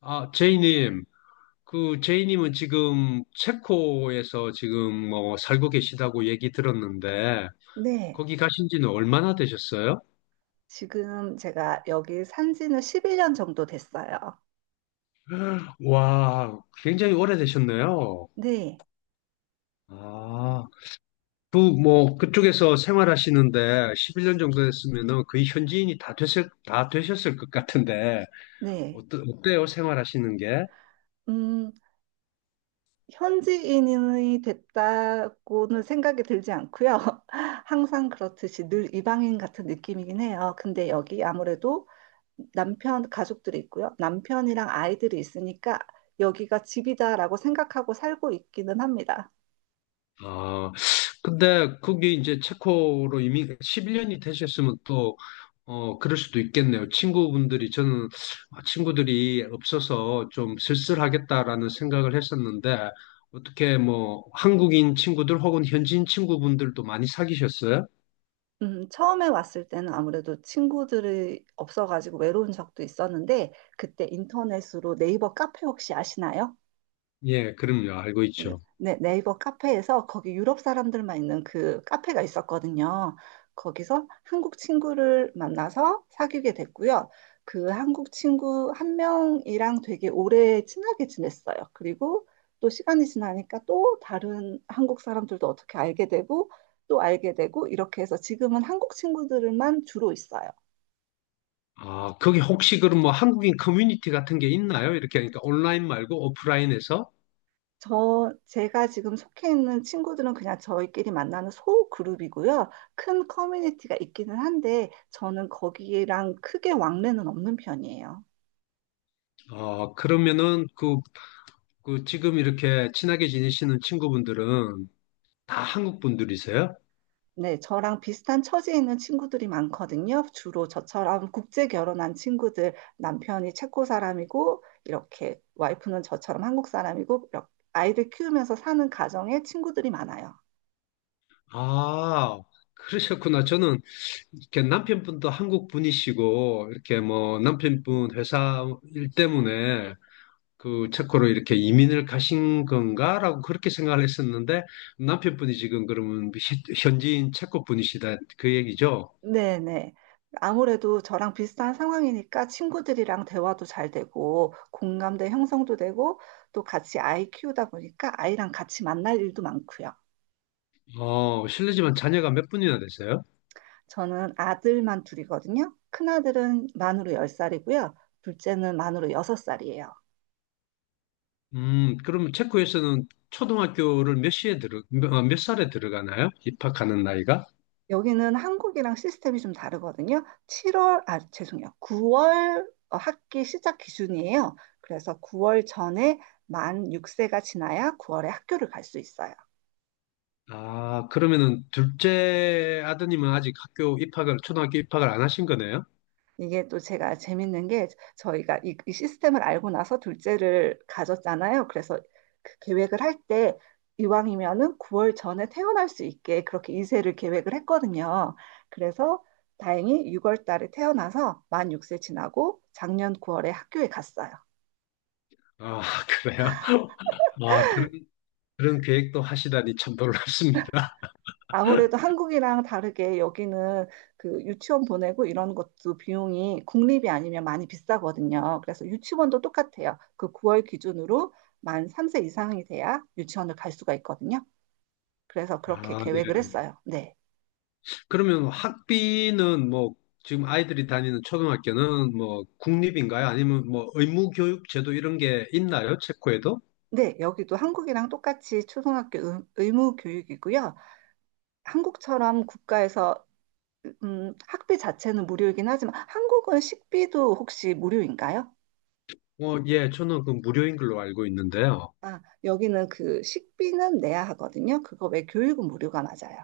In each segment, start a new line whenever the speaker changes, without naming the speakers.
아, 제이님, 그 제이님은 지금 체코에서 지금 뭐 살고 계시다고 얘기 들었는데
네,
거기 가신 지는 얼마나 되셨어요?
지금 제가 여기 산 지는 11년 정도 됐어요.
와, 굉장히 오래되셨네요.
네,
아, 그 뭐 그쪽에서 생활하시는데 11년 정도 됐으면은 거의 현지인이 다 되셨을 것 같은데
네.
어때요? 생활하시는 게?
음, 현지인이 됐다고는 생각이 들지 않고요. 항상 그렇듯이 늘 이방인 같은 느낌이긴 해요. 근데 여기 아무래도 남편, 가족들이 있고요. 남편이랑 아이들이 있으니까 여기가 집이다라고 생각하고 살고 있기는 합니다.
아, 근데 그게 이제 체코로 이미 11년이 되셨으면 또, 어, 그럴 수도 있겠네요. 친구분들이, 저는 아, 친구들이 없어서 좀 쓸쓸하겠다라는 생각을 했었는데, 어떻게 뭐 한국인 친구들 혹은 현지인 친구분들도 많이 사귀셨어요?
처음에 왔을 때는 아무래도 친구들이 없어가지고 외로운 적도 있었는데, 그때 인터넷으로 네이버 카페 혹시 아시나요?
예, 그럼요. 알고
네,
있죠.
네, 네이버 카페에서 거기 유럽 사람들만 있는 그 카페가 있었거든요. 거기서 한국 친구를 만나서 사귀게 됐고요. 그 한국 친구 한 명이랑 되게 오래 친하게 지냈어요. 그리고 또 시간이 지나니까 또 다른 한국 사람들도 어떻게 알게 되고 또 알게 되고 이렇게 해서 지금은 한국 친구들만 주로 있어요.
아, 거기 혹시 그럼 뭐 한국인 커뮤니티 같은 게 있나요? 이렇게 하니까 온라인 말고 오프라인에서?
제가 지금 속해 있는 친구들은 그냥 저희끼리 만나는 소 그룹이고요. 큰 커뮤니티가 있기는 한데, 저는 거기랑 크게 왕래는 없는 편이에요.
아, 그러면은 그 지금 이렇게 친하게 지내시는 친구분들은 다 한국 분들이세요?
네, 저랑 비슷한 처지에 있는 친구들이 많거든요. 주로 저처럼 국제 결혼한 친구들, 남편이 체코 사람이고, 이렇게 와이프는 저처럼 한국 사람이고, 이렇게 아이들 키우면서 사는 가정의 친구들이 많아요.
아, 그러셨구나. 저는 이렇게 남편분도 한국 분이시고 이렇게 뭐 남편분 회사 일 때문에 그 체코로 이렇게 이민을 가신 건가라고 그렇게 생각을 했었는데 남편분이 지금 그러면 현지인 체코 분이시다 그 얘기죠?
네네. 아무래도 저랑 비슷한 상황이니까 친구들이랑 대화도 잘 되고, 공감대 형성도 되고, 또 같이 아이 키우다 보니까 아이랑 같이 만날 일도 많고요.
어, 실례지만 자녀가 몇 분이나 되세요?
저는 아들만 둘이거든요. 큰아들은 만으로 열 살이고요. 둘째는 만으로 여섯 살이에요.
그러면 체코에서는 초등학교를 몇 살에 들어가나요? 입학하는 나이가?
여기는 한국이랑 시스템이 좀 다르거든요. 7월, 아, 죄송해요. 9월 학기 시작 기준이에요. 그래서 9월 전에 만 6세가 지나야 9월에 학교를 갈 수 있어요.
아, 그러면은 둘째 아드님은 아직 초등학교 입학을 안 하신 거네요?
이게 또 제가 재밌는 게 저희가 이 시스템을 알고 나서 둘째를 가졌잖아요. 그래서 그 계획을 할 때 이왕이면은 9월 전에 태어날 수 있게 그렇게 이세를 계획을 했거든요. 그래서 다행히 6월 달에 태어나서 만 6세 지나고 작년 9월에 학교에 갔어요.
아, 그래요? 아, 그런, 그런 계획도 하시다니 참 놀랍습니다.
아무래도 한국이랑 다르게 여기는 그 유치원 보내고 이런 것도 비용이 국립이 아니면 많이 비싸거든요. 그래서 유치원도 똑같아요. 그 9월 기준으로 만 3세 이상이 돼야 유치원을 갈 수가 있거든요. 그래서 그렇게
아, 네.
계획을 했어요. 네.
그러면 학비는 뭐, 지금 아이들이 다니는 초등학교는 뭐, 국립인가요? 아니면 뭐, 의무교육 제도 이런 게 있나요? 체코에도?
네, 여기도 한국이랑 똑같이 초등학교 의무 교육이고요. 한국처럼 국가에서 학비 자체는 무료이긴 하지만 한국은 식비도 혹시 무료인가요?
어, 예, 저는 그 무료인 걸로 알고 있는데요.
아, 여기는 그 식비는 내야 하거든요. 그거 외 교육은 무료가 맞아요.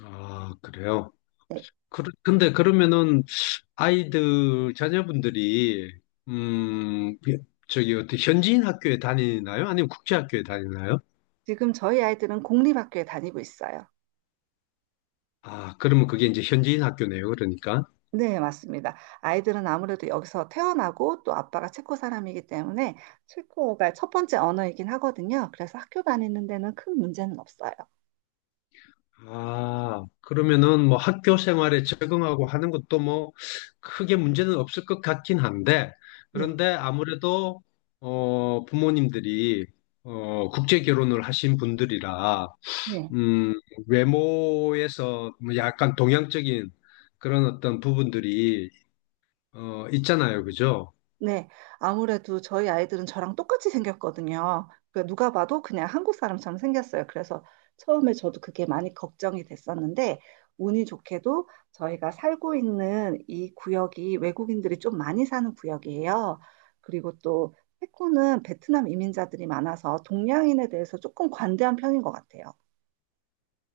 아, 그래요?
네.
그, 근데 그러면은 아이들, 자녀분들이, 음, 저기, 어떻게 현지인 학교에 다니나요? 아니면 국제학교에 다니나요?
지금 저희 아이들은 공립학교에 다니고 있어요.
아, 그러면 그게 이제 현지인 학교네요, 그러니까.
네, 맞습니다. 아이들은 아무래도 여기서 태어나고 또 아빠가 체코 사람이기 때문에 체코가 첫 번째 언어이긴 하거든요. 그래서 학교 다니는 데는 큰 문제는 없어요.
아, 그러면은 뭐 학교 생활에 적응하고 하는 것도 뭐 크게 문제는 없을 것 같긴 한데,
네.
그런데 아무래도, 어, 부모님들이, 어, 국제 결혼을 하신 분들이라,
네.
음, 외모에서 뭐 약간 동양적인 그런 어떤 부분들이 어, 있잖아요. 그죠?
네, 아무래도 저희 아이들은 저랑 똑같이 생겼거든요. 그러니까 누가 봐도 그냥 한국 사람처럼 생겼어요. 그래서 처음에 저도 그게 많이 걱정이 됐었는데, 운이 좋게도 저희가 살고 있는 이 구역이 외국인들이 좀 많이 사는 구역이에요. 그리고 또 태코는 베트남 이민자들이 많아서 동양인에 대해서 조금 관대한 편인 것 같아요.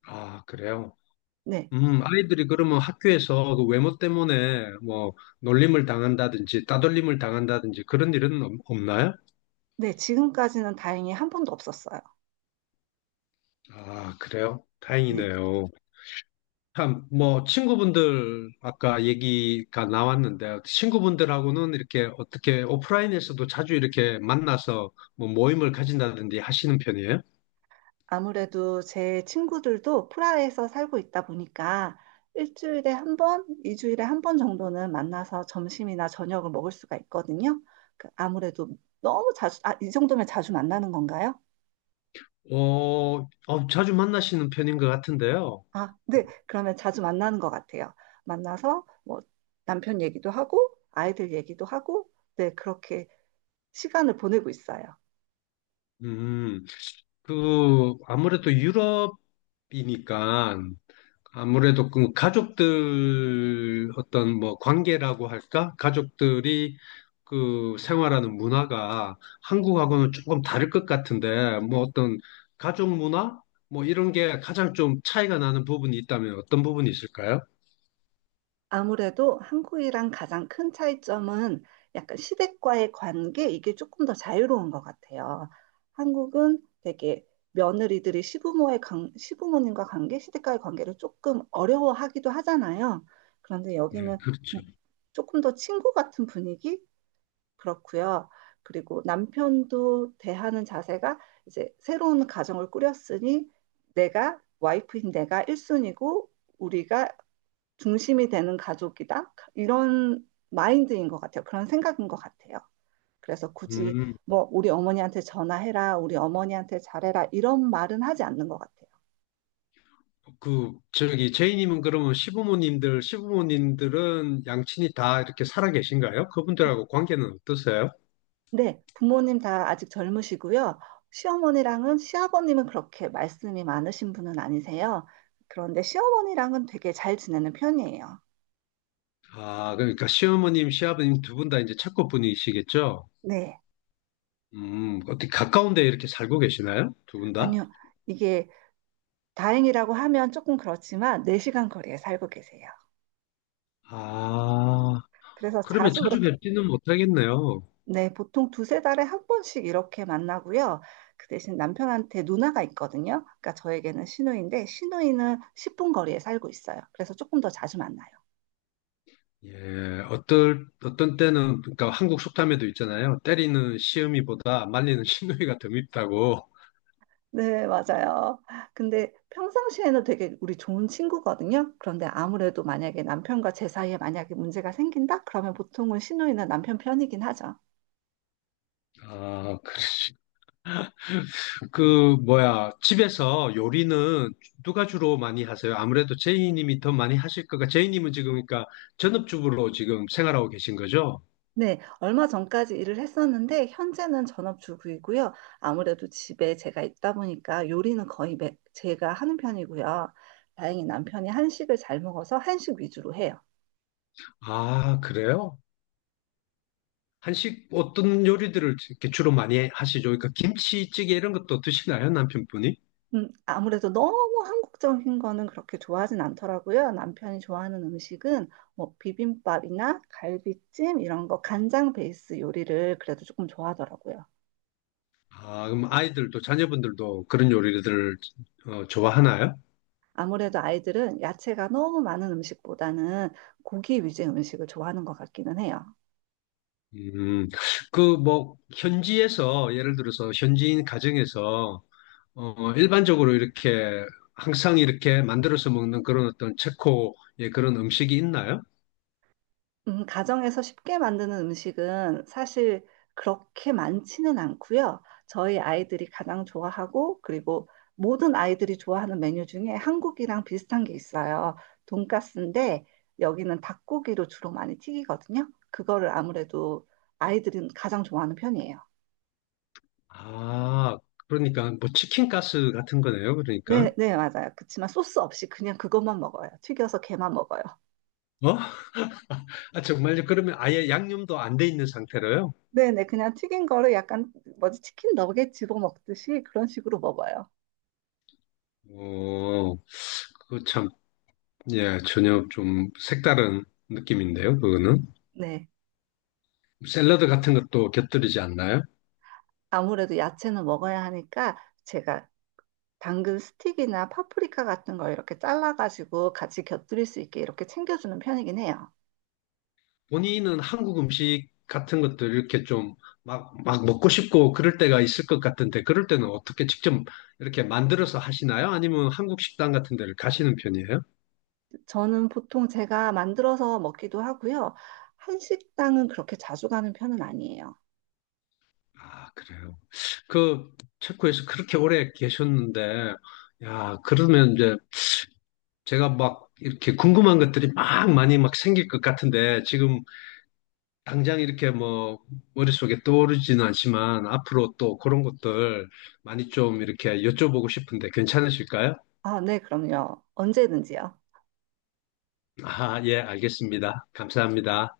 아, 그래요.
네,
아이들이 그러면 학교에서 그 외모 때문에 뭐 놀림을 당한다든지 따돌림을 당한다든지 그런 일은 없나요?
네, 지금까지는 다행히 한 번도 없었어요.
아, 그래요?
네.
다행이네요. 참, 뭐, 친구분들, 아까 얘기가 나왔는데, 친구분들하고는 이렇게 어떻게 오프라인에서도 자주 이렇게 만나서 뭐 모임을 가진다든지 하시는 편이에요?
아무래도 제 친구들도 프라하에서 살고 있다 보니까 일주일에 한 번, 이주일에 한 번 정도는 만나서 점심이나 저녁을 먹을 수가 있거든요. 그 아무래도 너무 자주, 아, 이 정도면 자주 만나는 건가요?
어, 자주 만나시는 편인 것 같은데요.
아, 네. 그러면 자주 만나는 것 같아요. 만나서 뭐 남편 얘기도 하고 아이들 얘기도 하고 네, 그렇게 시간을 보내고 있어요.
음, 그, 아무래도 유럽이니까, 아무래도 그 가족들 어떤 뭐 관계라고 할까? 가족들이 그 생활하는 문화가 한국하고는 조금 다를 것 같은데, 뭐 어떤 가족 문화? 뭐 이런 게 가장 좀 차이가 나는 부분이 있다면 어떤 부분이 있을까요?
아무래도 한국이랑 가장 큰 차이점은 약간 시댁과의 관계, 이게 조금 더 자유로운 것 같아요. 한국은 되게 며느리들이 시부모의 관, 시부모님과 관계, 시댁과의 관계를 조금 어려워하기도 하잖아요. 그런데
네,
여기는
그렇죠.
조금 더 친구 같은 분위기? 그렇고요. 그리고 남편도 대하는 자세가 이제 새로운 가정을 꾸렸으니 내가 와이프인 내가 1순위고 우리가 중심이 되는 가족이다. 이런 마인드인 것 같아요. 그런 생각인 것 같아요. 그래서 굳이
음.
뭐 우리 어머니한테 전화해라, 우리 어머니한테 잘해라 이런 말은 하지 않는 것 같아요.
그 저기 제이님은 그러면 시부모님들은 양친이 다 이렇게 살아 계신가요? 그분들하고 관계는 어떠세요?
네, 부모님 다 아직 젊으시고요. 시어머니랑은 시아버님은 그렇게 말씀이 많으신 분은 아니세요. 그런데 시어머니랑은 되게 잘 지내는 편이에요.
아, 그러니까 시어머님 시아버님 두 분 다 이제 착고분이시겠죠?
네,
음, 어떻게 가까운데 이렇게 살고 계시나요? 두 분 다?
아니요. 이게 다행이라고 하면 조금 그렇지만 4시간 거리에 살고 계세요.
아,
그래서
그러면
자주
자주
그렇게.
뵙지는 못하겠네요.
네, 보통 두세 달에 한 번씩 이렇게 만나고요. 그 대신 남편한테 누나가 있거든요. 그러니까 저에게는 시누이인데 시누이는 10분 거리에 살고 있어요. 그래서 조금 더 자주 만나요.
예, 어떨 어떤 때는 그러니까 한국 속담에도 있잖아요. 때리는 시어미보다 말리는 시누이가 더 밉다고.
네, 맞아요. 근데 평상시에는 되게 우리 좋은 친구거든요. 그런데 아무래도 만약에 남편과 제 사이에 만약에 문제가 생긴다? 그러면 보통은 시누이는 남편 편이긴 하죠.
아, 그러시. 그 뭐야 집에서 요리는 누가 주로 많이 하세요? 아무래도 제이님이 더 많이 하실 거가 제이님은 지금 그러니까 전업주부로 지금 생활하고 계신 거죠?
네, 얼마 전까지 일을 했었는데 현재는 전업주부이고요. 아무래도 집에 제가 있다 보니까 요리는 거의 제가 하는 편이고요. 다행히 남편이 한식을 잘 먹어서 한식 위주로 해요.
아, 그래요? 한식 어떤 요리들을 이렇게 주로 많이 하시죠? 그러니까 김치찌개 이런 것도 드시나요, 남편분이?
아무래도 너무 한국적인 거는 그렇게 좋아하진 않더라고요. 남편이 좋아하는 음식은 뭐 비빔밥이나 갈비찜 이런 거 간장 베이스 요리를 그래도 조금 좋아하더라고요.
아, 그럼 아이들도 자녀분들도 그런 요리들을 좋아하나요?
아무래도 아이들은 야채가 너무 많은 음식보다는 고기 위주의 음식을 좋아하는 것 같기는 해요.
음, 그 뭐 현지에서 예를 들어서 현지인 가정에서 어, 일반적으로 이렇게 항상 이렇게 만들어서 먹는 그런 어떤 체코의 그런 음식이 있나요?
가정에서 쉽게 만드는 음식은 사실 그렇게 많지는 않고요. 저희 아이들이 가장 좋아하고 그리고 모든 아이들이 좋아하는 메뉴 중에 한국이랑 비슷한 게 있어요. 돈가스인데 여기는 닭고기로 주로 많이 튀기거든요. 그거를 아무래도 아이들은 가장 좋아하는 편이에요.
아, 그러니까 뭐 치킨 가스 같은 거네요. 그러니까.
네, 네, 맞아요. 그치만 소스 없이 그냥 그것만 먹어요. 튀겨서 걔만 먹어요.
어? 아, 정말요? 그러면 아예 양념도 안 돼 있는 상태로요?
네, 네, 그냥 튀긴 거를 약간 뭐지 치킨 너겟 집어 먹듯이 그런 식으로 먹어요.
어, 그거 참, 예, 전혀 좀 색다른 느낌인데요, 그거는.
네.
샐러드 같은 것도 곁들이지 않나요?
아무래도 야채는 먹어야 하니까 제가 당근 스틱이나 파프리카 같은 걸 이렇게 잘라가지고 같이 곁들일 수 있게 이렇게 챙겨주는 편이긴 해요.
본인은 한국 음식 같은 것들 이렇게 좀 막 먹고 싶고 그럴 때가 있을 것 같은데, 그럴 때는 어떻게 직접 이렇게 만들어서 하시나요? 아니면 한국 식당 같은 데를 가시는 편이에요?
저는 보통 제가 만들어서 먹기도 하고요. 한식당은 그렇게 자주 가는 편은 아니에요.
아, 그래요. 그, 체코에서 그렇게 오래 계셨는데, 야, 그러면 이제 제가 막 이렇게 궁금한 것들이 막 많이 막 생길 것 같은데, 지금 당장 이렇게 뭐 머릿속에 떠오르지는 않지만 앞으로 또 그런 것들 많이 좀 이렇게 여쭤보고 싶은데 괜찮으실까요?
아, 네, 그럼요. 언제든지요.
아, 예, 알겠습니다. 감사합니다.